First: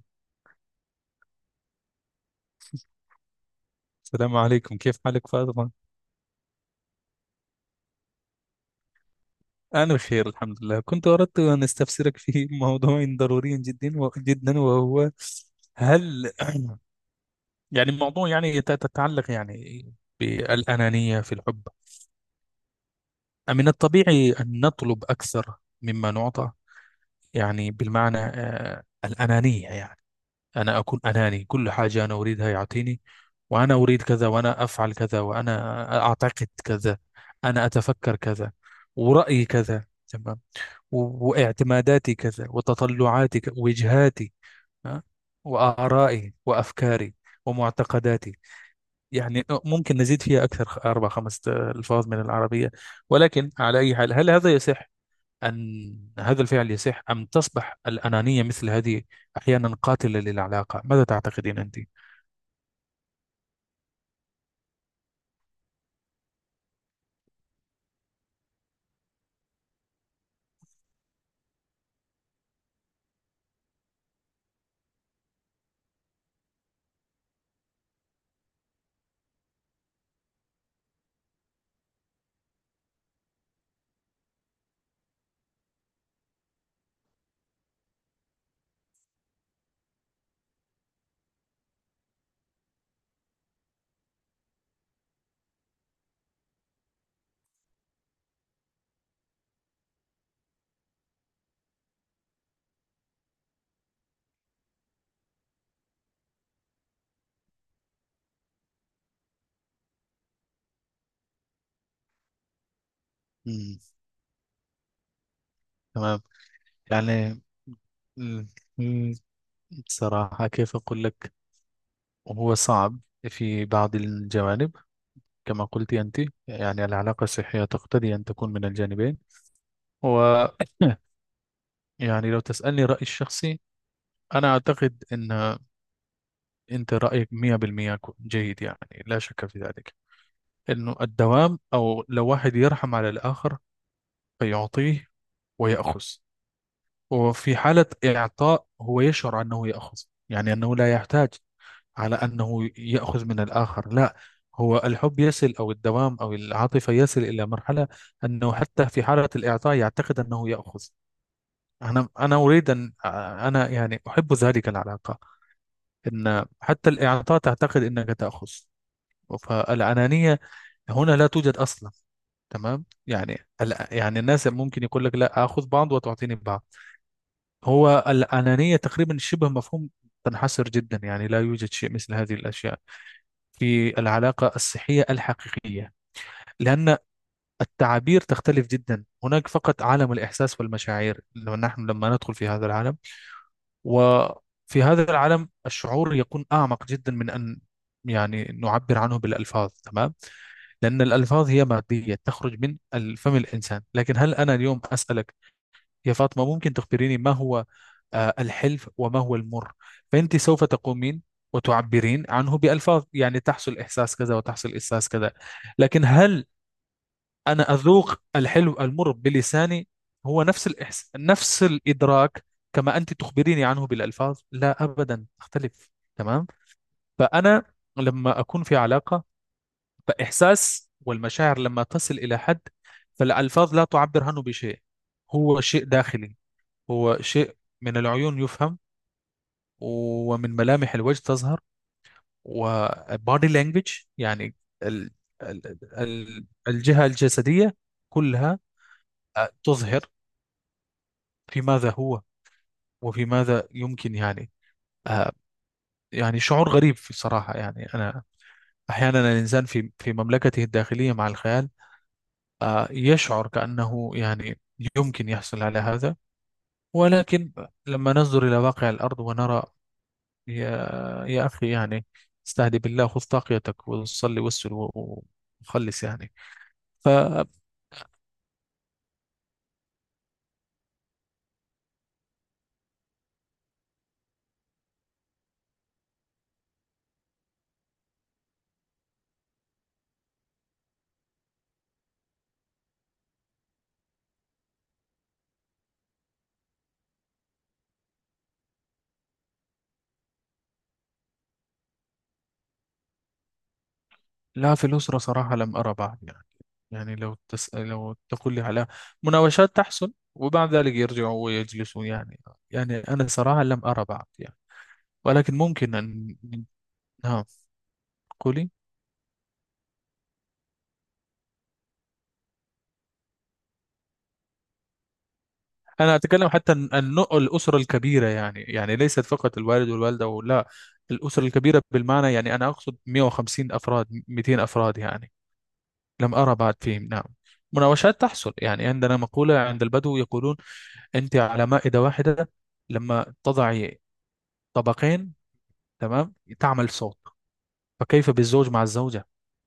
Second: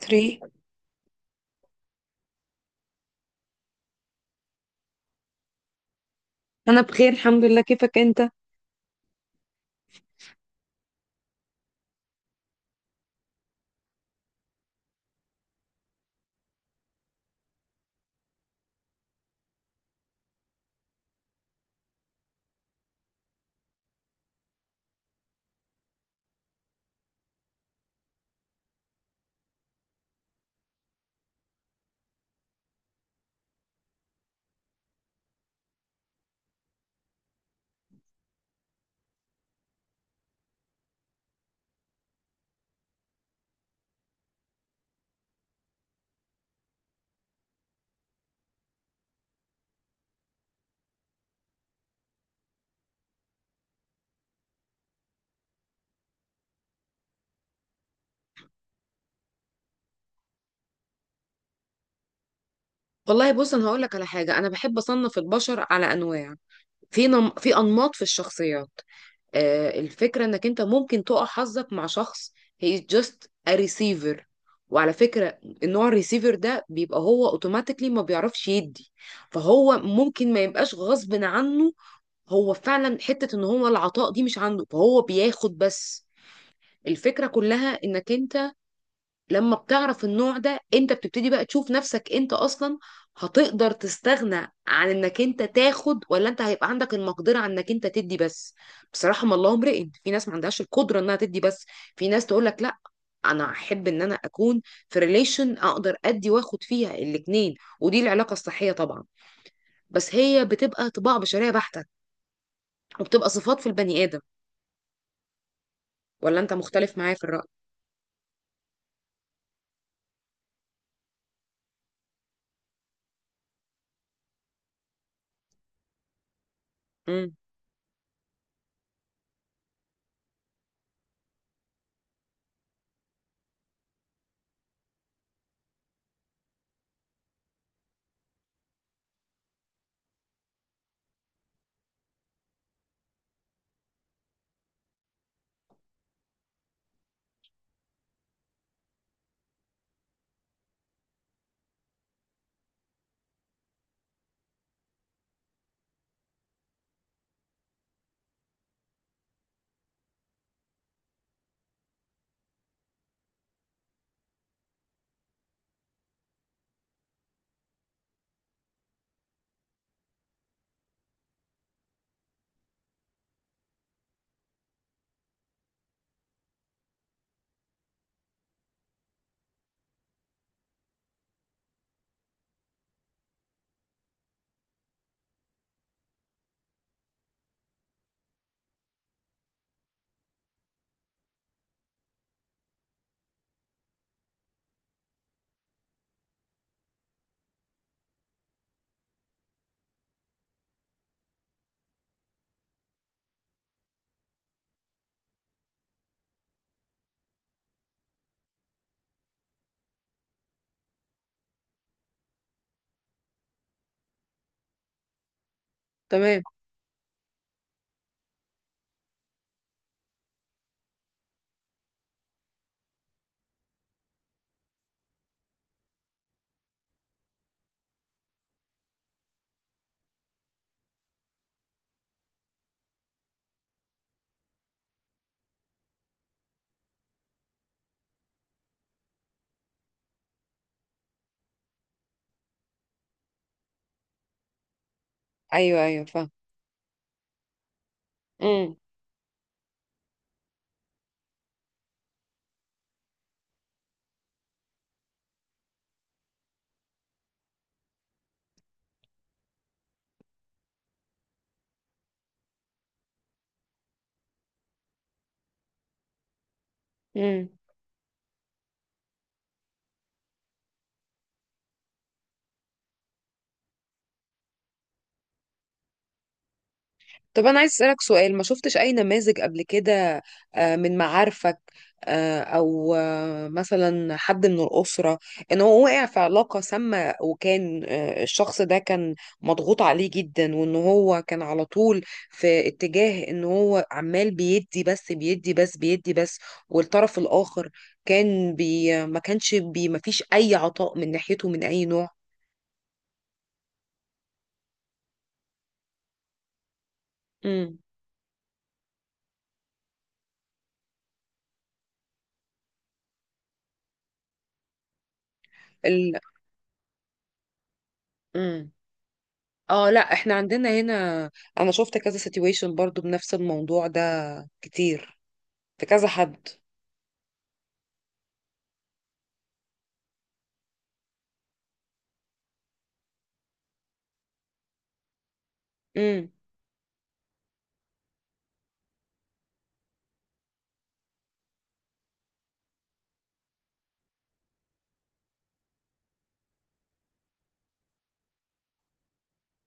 3 السلام عليكم، كيف حالك فاطمة؟ انا بخير الحمد لله، كيفك انت؟ أنا بخير الحمد لله. كنت أردت أن أستفسرك في موضوع ضروري جدا جدا، وهو هل الموضوع تتعلق يعني بالأنانية في الحب. من الطبيعي أن نطلب أكثر مما نعطى، يعني بالمعنى الأنانية، يعني أنا أكون أناني، كل حاجة أنا أريدها يعطيني، وأنا أريد كذا، وأنا أفعل كذا، وأنا أعتقد كذا، أنا أتفكر كذا، ورأيي كذا، واعتماداتي كذا، وتطلعاتي وجهاتي، ها؟ وآرائي وأفكاري ومعتقداتي. يعني ممكن نزيد فيها أكثر أربع خمس ألفاظ من العربية، ولكن على أي حال، هل هذا يصح؟ أن هذا الفعل يصح، أم تصبح الأنانية مثل هذه أحيانا قاتلة للعلاقة؟ ماذا تعتقدين أنت؟ والله بص، انا هقول لك على حاجه. انا بحب اصنف البشر على انواع. في انماط في الشخصيات. آه، الفكره انك انت ممكن تقع حظك مع شخص هي just a receiver. وعلى فكره، النوع الريسيفر ده بيبقى هو اوتوماتيكلي ما بيعرفش يدي، فهو ممكن ما يبقاش غصب عنه، هو فعلا حته ان هو العطاء دي مش عنده فهو بياخد بس. الفكره كلها انك انت لما بتعرف النوع ده، انت بتبتدي بقى تشوف نفسك انت اصلا هتقدر تستغنى عن انك انت تاخد، ولا انت هيبقى عندك المقدرة عن انك انت تدي بس. بصراحة ما الله امرئ، في ناس ما عندهاش القدرة انها تدي بس، في ناس تقول لك لا، انا احب ان انا اكون في ريليشن اقدر ادي واخد فيها الاتنين، ودي العلاقة الصحية طبعا. بس هي بتبقى طباع بشرية بحتة، وبتبقى صفات في مم. البني آدم. تمام. ولا انت مختلف معايا في يعني الرأي؟ مم. بصراحة كيف أقول لك، هو صعب في بعض الجوانب. كما قلت أنت، يعني العلاقة امم. الصحية تقتضي أن تكون من الجانبين، و يعني لو تسألني رأيي الشخصي، أنا أعتقد أن أنت رأيك 100% جيد يعني، لا شك في ذلك، أنه الدوام، أو لو واحد يرحم على الآخر فيعطيه ويأخذ. وفي حالة إعطاء هو يشعر أنه يأخذ، يعني أنه لا يحتاج على أنه يأخذ من الآخر، لا. هو الحب يصل، أو الدوام أو العاطفة يصل إلى مرحلة أنه حتى في حالة الإعطاء يعتقد أنه يأخذ. أنا أريد أن أنا يعني أحب ذلك العلاقة، أن حتى الإعطاء تعتقد أنك تأخذ. فالأنانية هنا لا توجد أصلا، تمام؟ يعني الناس ممكن يقول لك لا، اخذ بعض وتعطيني بعض. هو الانانيه تقريبا شبه مفهوم، تنحصر جدا، يعني لا يوجد شيء مثل هذه الاشياء في العلاقة الصحية الحقيقية. لأن التعابير تختلف جدا، هناك فقط عالم الإحساس والمشاعر، لما نحن لما ندخل في هذا العالم. وفي هذا العالم الشعور يكون أعمق جدا من أن يعني نعبر عنه بالألفاظ، تمام؟ لأن الألفاظ هي مادية تخرج من فم الإنسان. لكن هل أنا اليوم أسألك يا فاطمة، ممكن تخبريني ما هو الحلف وما هو المر؟ فأنت سوف تقومين وتعبرين عنه بألفاظ، يعني تحصل إحساس كذا، وتحصل إحساس كذا. لكن تمام. هل أنا أذوق الحلو المر بلساني، هو نفس نفس الإدراك كما أنت تخبريني عنه بالألفاظ؟ لا، أبدا تختلف، تمام؟ فأنا لما أكون في علاقة، فإحساس والمشاعر لما تصل إلى حد، فالألفاظ لا تعبر عنه بشيء. هو شيء داخلي، هو شيء من العيون يفهم، ومن ملامح الوجه تظهر، وبادي لانجوج يعني، ال ال ايوه ايوه فاهم. ال الجهة الجسدية كلها تظهر في ماذا هو، وفي ماذا يمكن يعني آه، يعني شعور غريب في الصراحة. يعني أنا أحيانا الإنسان في مملكته الداخلية مع الخيال يشعر كأنه يعني يمكن يحصل على هذا، امم. ولكن لما ننظر إلى واقع الأرض ونرى، يا يا أخي يعني استهدي بالله، خذ طاقيتك وصلي وخلص يعني. طب فلا، أنا عايز أسألك سؤال، ما شفتش أي نماذج قبل كده؟ آه، من معارفك، آه، أو آه، مثلا حد من الأسرة، إن هو وقع في علاقة سامة وكان آه، الشخص ده كان مضغوط عليه جدا، وإن هو كان على طول في اتجاه إن هو عمال بيدي بس بيدي بس بيدي بس، والطرف الآخر كان بي ما كانش بي ما فيش أي عطاء من ناحيته من أي نوع. في الأسرة صراحة لم أرى بعد يعني، يعني لو امم. لو تقول لي على مناوشات تحصل وبعد ذلك يرجعوا ويجلسوا يعني، يعني أنا صراحة لم أرى بعد يعني. ولكن ممكن ال... أن، نعم قولي. مم. اه لا، احنا عندنا هنا، انا شفت كذا سيتويشن برضو بنفس الموضوع ده كتير، في كذا أنا حد. أتكلم حتى عن نوع الأسرة الكبيرة، يعني يعني ليست فقط الوالد والوالدة ولا، الأسرة الكبيرة بالمعنى، يعني أنا أقصد 150 أفراد 200 أفراد يعني، امم. لم أرى بعد فيهم، نعم. مناوشات تحصل. يعني عندنا مقولة عند البدو يقولون: أنت على مائدة واحدة لما تضعي طبقين، تمام، تعمل صوت. فكيف بالزوج مع الزوجة،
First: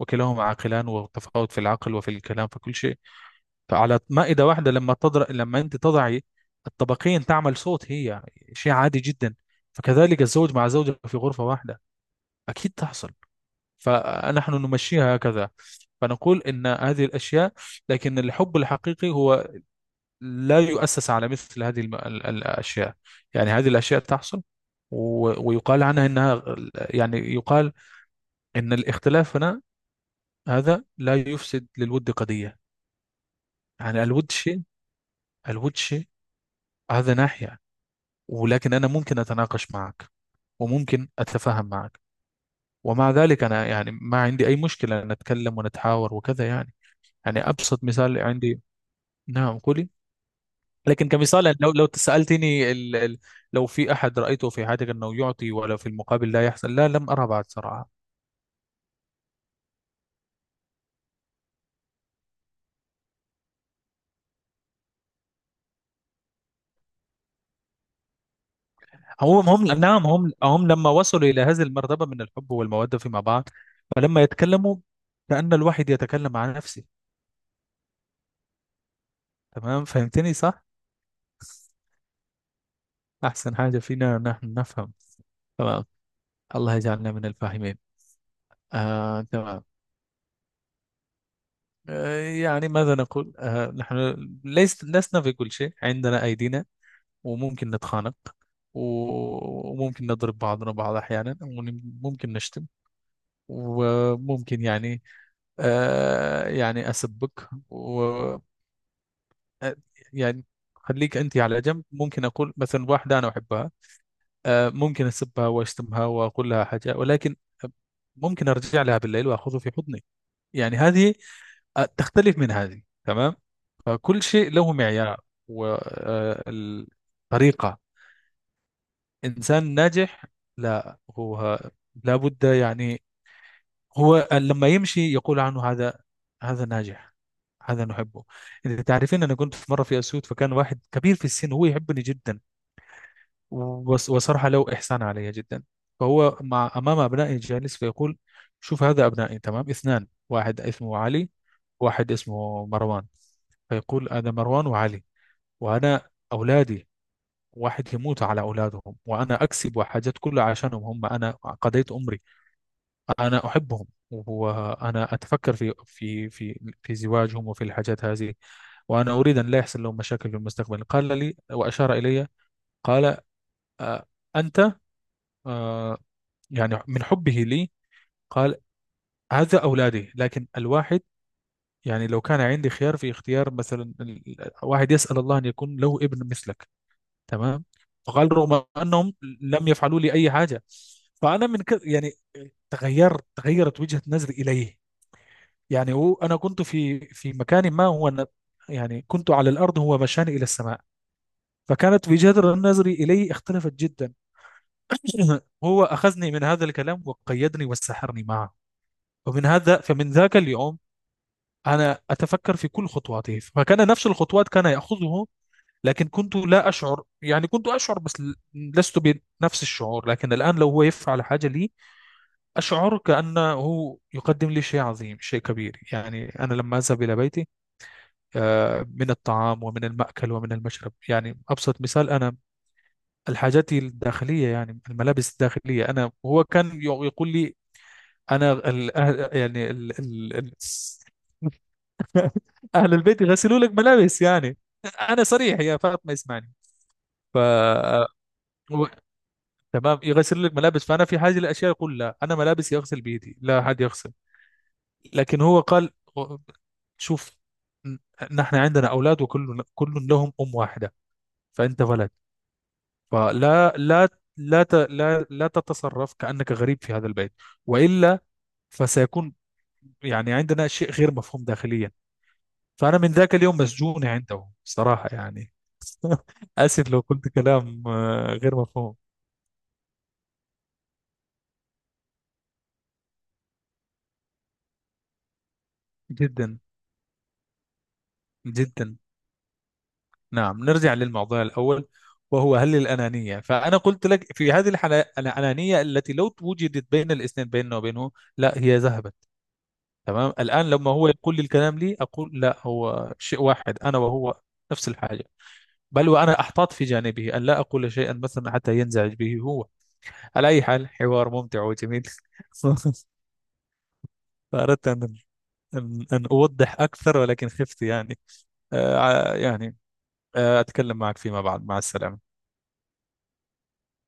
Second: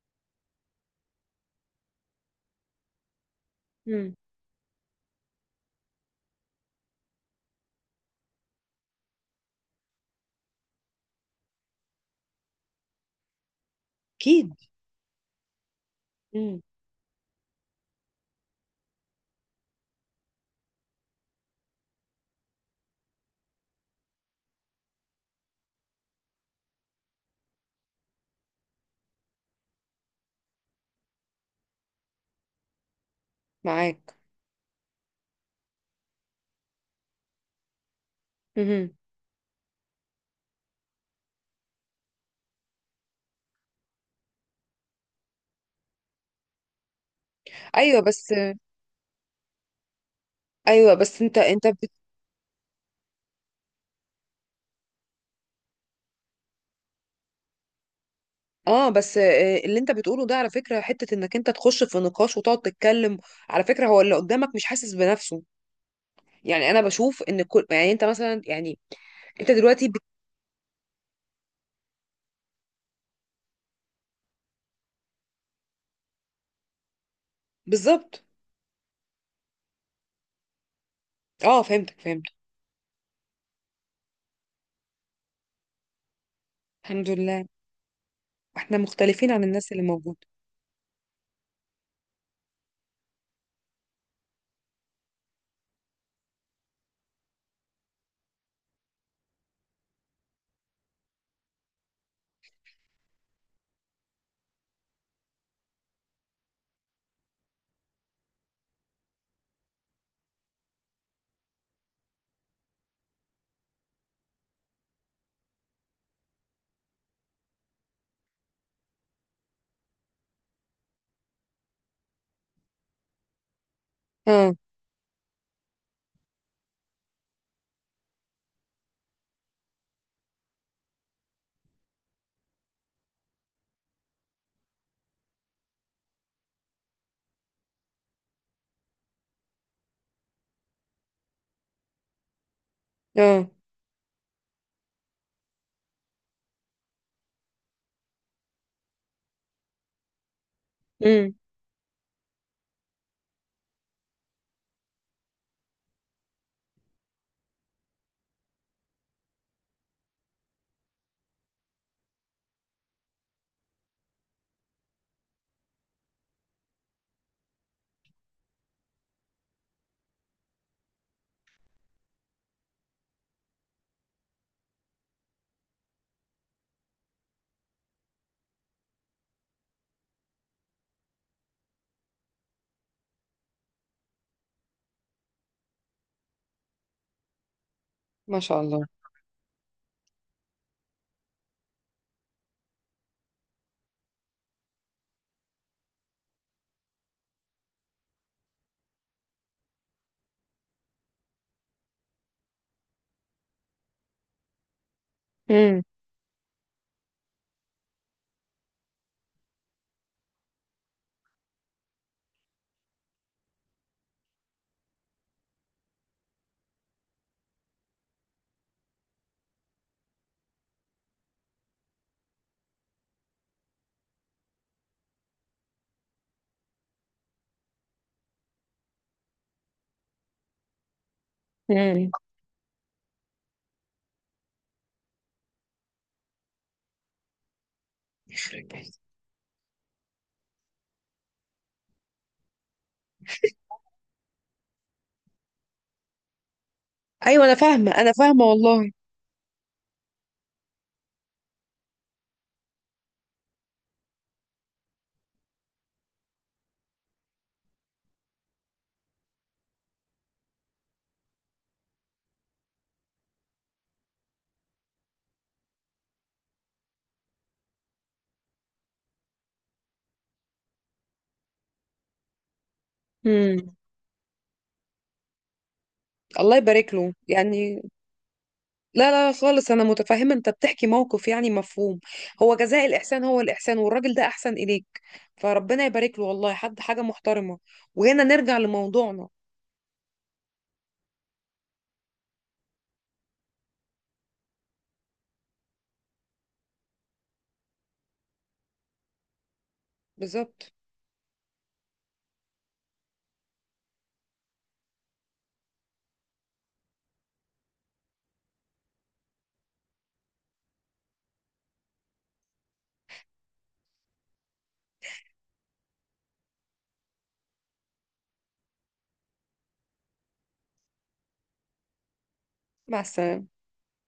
وكلاهما عاقلان، وتفاوت في العقل وفي الكلام في كل شيء. فعلى امم. مائدة واحدة لما لما أنت تضعي الطبقين تعمل صوت، هي شيء عادي جدا. فكذلك الزوج مع زوجة في غرفة واحدة، أكيد تحصل. فنحن اكيد. نمشيها هكذا، فنقول امم. إن هذه الأشياء. لكن الحب الحقيقي هو لا يؤسس على مثل هذه الأشياء. يعني هذه الأشياء تحصل، ويقال عنها إنها، يعني يقال إن الاختلاف هنا، هذا لا يفسد للود قضية. يعني معاك. الود شيء، الود شيء، هذا ناحية. ولكن أنا امم. ممكن أتناقش معك، وممكن أتفاهم معك، ومع ذلك أنا يعني ما عندي أي مشكلة أن نتكلم ونتحاور وكذا يعني. يعني أبسط ايوه مثال بس. عندي، نعم قولي. ايوه لكن بس، انت كمثال يعني، انت لو لو سألتني لو في أحد رأيته في حياتك أنه يعطي ولا في المقابل لا يحصل؟ لا، لم أرى بعد صراحة. اه بس، آه، اللي انت بتقوله ده على فكره حته انك انت تخش في نقاش وتقعد تتكلم. على فكره هو اللي قدامك مش حاسس بنفسه. يعني انا بشوف ان كل، يعني انت مثلا، يعني هم انت هم، دلوقتي نعم، هم هم لما وصلوا إلى هذه المرتبة من الحب والمودة فيما بعد، فلما يتكلموا كأن الواحد يتكلم عن نفسه، بالظبط. تمام، فهمتني صح؟ اه فهمتك فهمتك. أحسن حاجة فينا نحن نفهم، تمام. الله الحمد يجعلنا من لله. الفاهمين. احنا آه مختلفين عن تمام، الناس اللي موجوده. آه يعني ماذا نقول، آه نحن ليس لسنا في كل شيء عندنا أيدينا، وممكن نتخانق، وممكن نضرب بعضنا بعض أحيانا، وممكن نشتم، وممكن يعني آه يعني أسبك، و آه، يعني خليك أنت على جنب. ممكن أقول مثلا واحدة أنا أحبها، آه ممكن أسبها وأشتمها وأقول لها حاجة، ولكن ممكن أرجع لها بالليل وأخذه في حضني. يعني هذه تختلف من هذه، تمام. فكل شيء اه له معيار وطريقة. إنسان ناجح، لا هو لابد يعني هو لما يمشي يقول عنه: هذا هذا ناجح، هذا نحبه. إذا تعرفين، أنا كنت في مرة في أسيوط، فكان واحد كبير في السن هو يحبني جدا. اه. وصراحة له إحسان علي جدا. فهو مع أمام أبنائي جالس فيقول: شوف، هذا أبنائي، تمام، اثنان، واحد اسمه علي، واحد اسمه مروان. فيقول: هذا مروان وعلي، وأنا أولادي، واحد يموت على أولادهم، وأنا أكسب حاجات كلها عشانهم هم، أنا قضيت عمري، أنا أحبهم، وأنا أتفكر في زواجهم وفي الحاجات هذه، وأنا أريد أن لا يحصل لهم مشاكل في المستقبل. قال لي وأشار إلي، قال آه، أنت آه، يعني، من حبه لي قال: هذا أولادي، لكن الواحد يعني لو كان عندي خيار في اختيار، مثلا واحد يسأل الله أن يكون له ابن مثلك، تمام. فقال: ما شاء رغم الله. انهم لم يفعلوا لي اي حاجه. فانا من كده يعني تغيرت، تغيرت وجهه نظري اليه، يعني هو، انا كنت في مكان ما هو أنا، يعني كنت على الارض، هو مشاني الى السماء. فكانت وجهه نظري اليه اختلفت جدا. امم. هو اخذني من هذا الكلام وقيدني وسحرني معه. ومن هذا، فمن ذاك اليوم انا اتفكر في كل خطواته، فكان نفس الخطوات كان ياخذه، لكن كنت لا أشعر، يعني كنت أشعر بس لست بنفس الشعور. لكن الآن لو هو يفعل حاجة لي، أشعر كأنه يقدم لي شيء عظيم، شيء كبير. يعني أنا لما أذهب إلى بيتي، من الطعام ومن المأكل ومن المشرب، يعني أبسط امم. مثال، أنا الحاجات الداخلية، يعني الملابس الداخلية، أنا هو كان يقول لي أنا أهل البيت يغسلوا لك ملابس يعني، أنا صريح يا فاطمة، اسمعني. ف، ايوه انا فاهمه انا فاهمه والله. تمام، يغسل لك ملابس، فانا في حاجه لاشياء يقول: لا، انا ملابسي اغسل بيدي، لا حد يغسل. لكن هو قال: شوف، ن- نحن عندنا اولاد، وكل لهم ام واحده، فانت ولد، فلا لا، لا لا تتصرف كانك غريب في هذا البيت، والا فسيكون يعني عندنا شيء غير مفهوم داخليا. فانا من ذاك اليوم امم. مسجون عنده صراحه يعني. الله اسف يبارك لو له قلت يعني. كلام غير مفهوم. لا لا خالص، انا متفهمه، انت بتحكي موقف يعني مفهوم. هو جزاء الاحسان هو الاحسان، والراجل ده احسن اليك، فربنا يبارك له والله، جدا، حد حاجه محترمه. وهنا نرجع جدا. لموضوعنا. نعم، نرجع للموضوع الأول، وهو هل الأنانية؟ فأنا قلت لك، في هذه الحالة الأنانية التي لو وجدت بين الاثنين بيننا وبينه، لا، هي ذهبت، تمام. الآن بالظبط. لما هو يقول لي الكلام لي أقول لا، هو شيء واحد أنا وهو، نفس الحاجة. بل وأنا أحتاط في جانبه أن لا أقول شيئا مثلا حتى ينزعج به هو. على أي حال، حوار ممتع وجميل. فأردت أن أن أوضح أكثر، ولكن خفت يعني يعني أتكلم معك فيما بعد. مع السلامة. مع السلامه.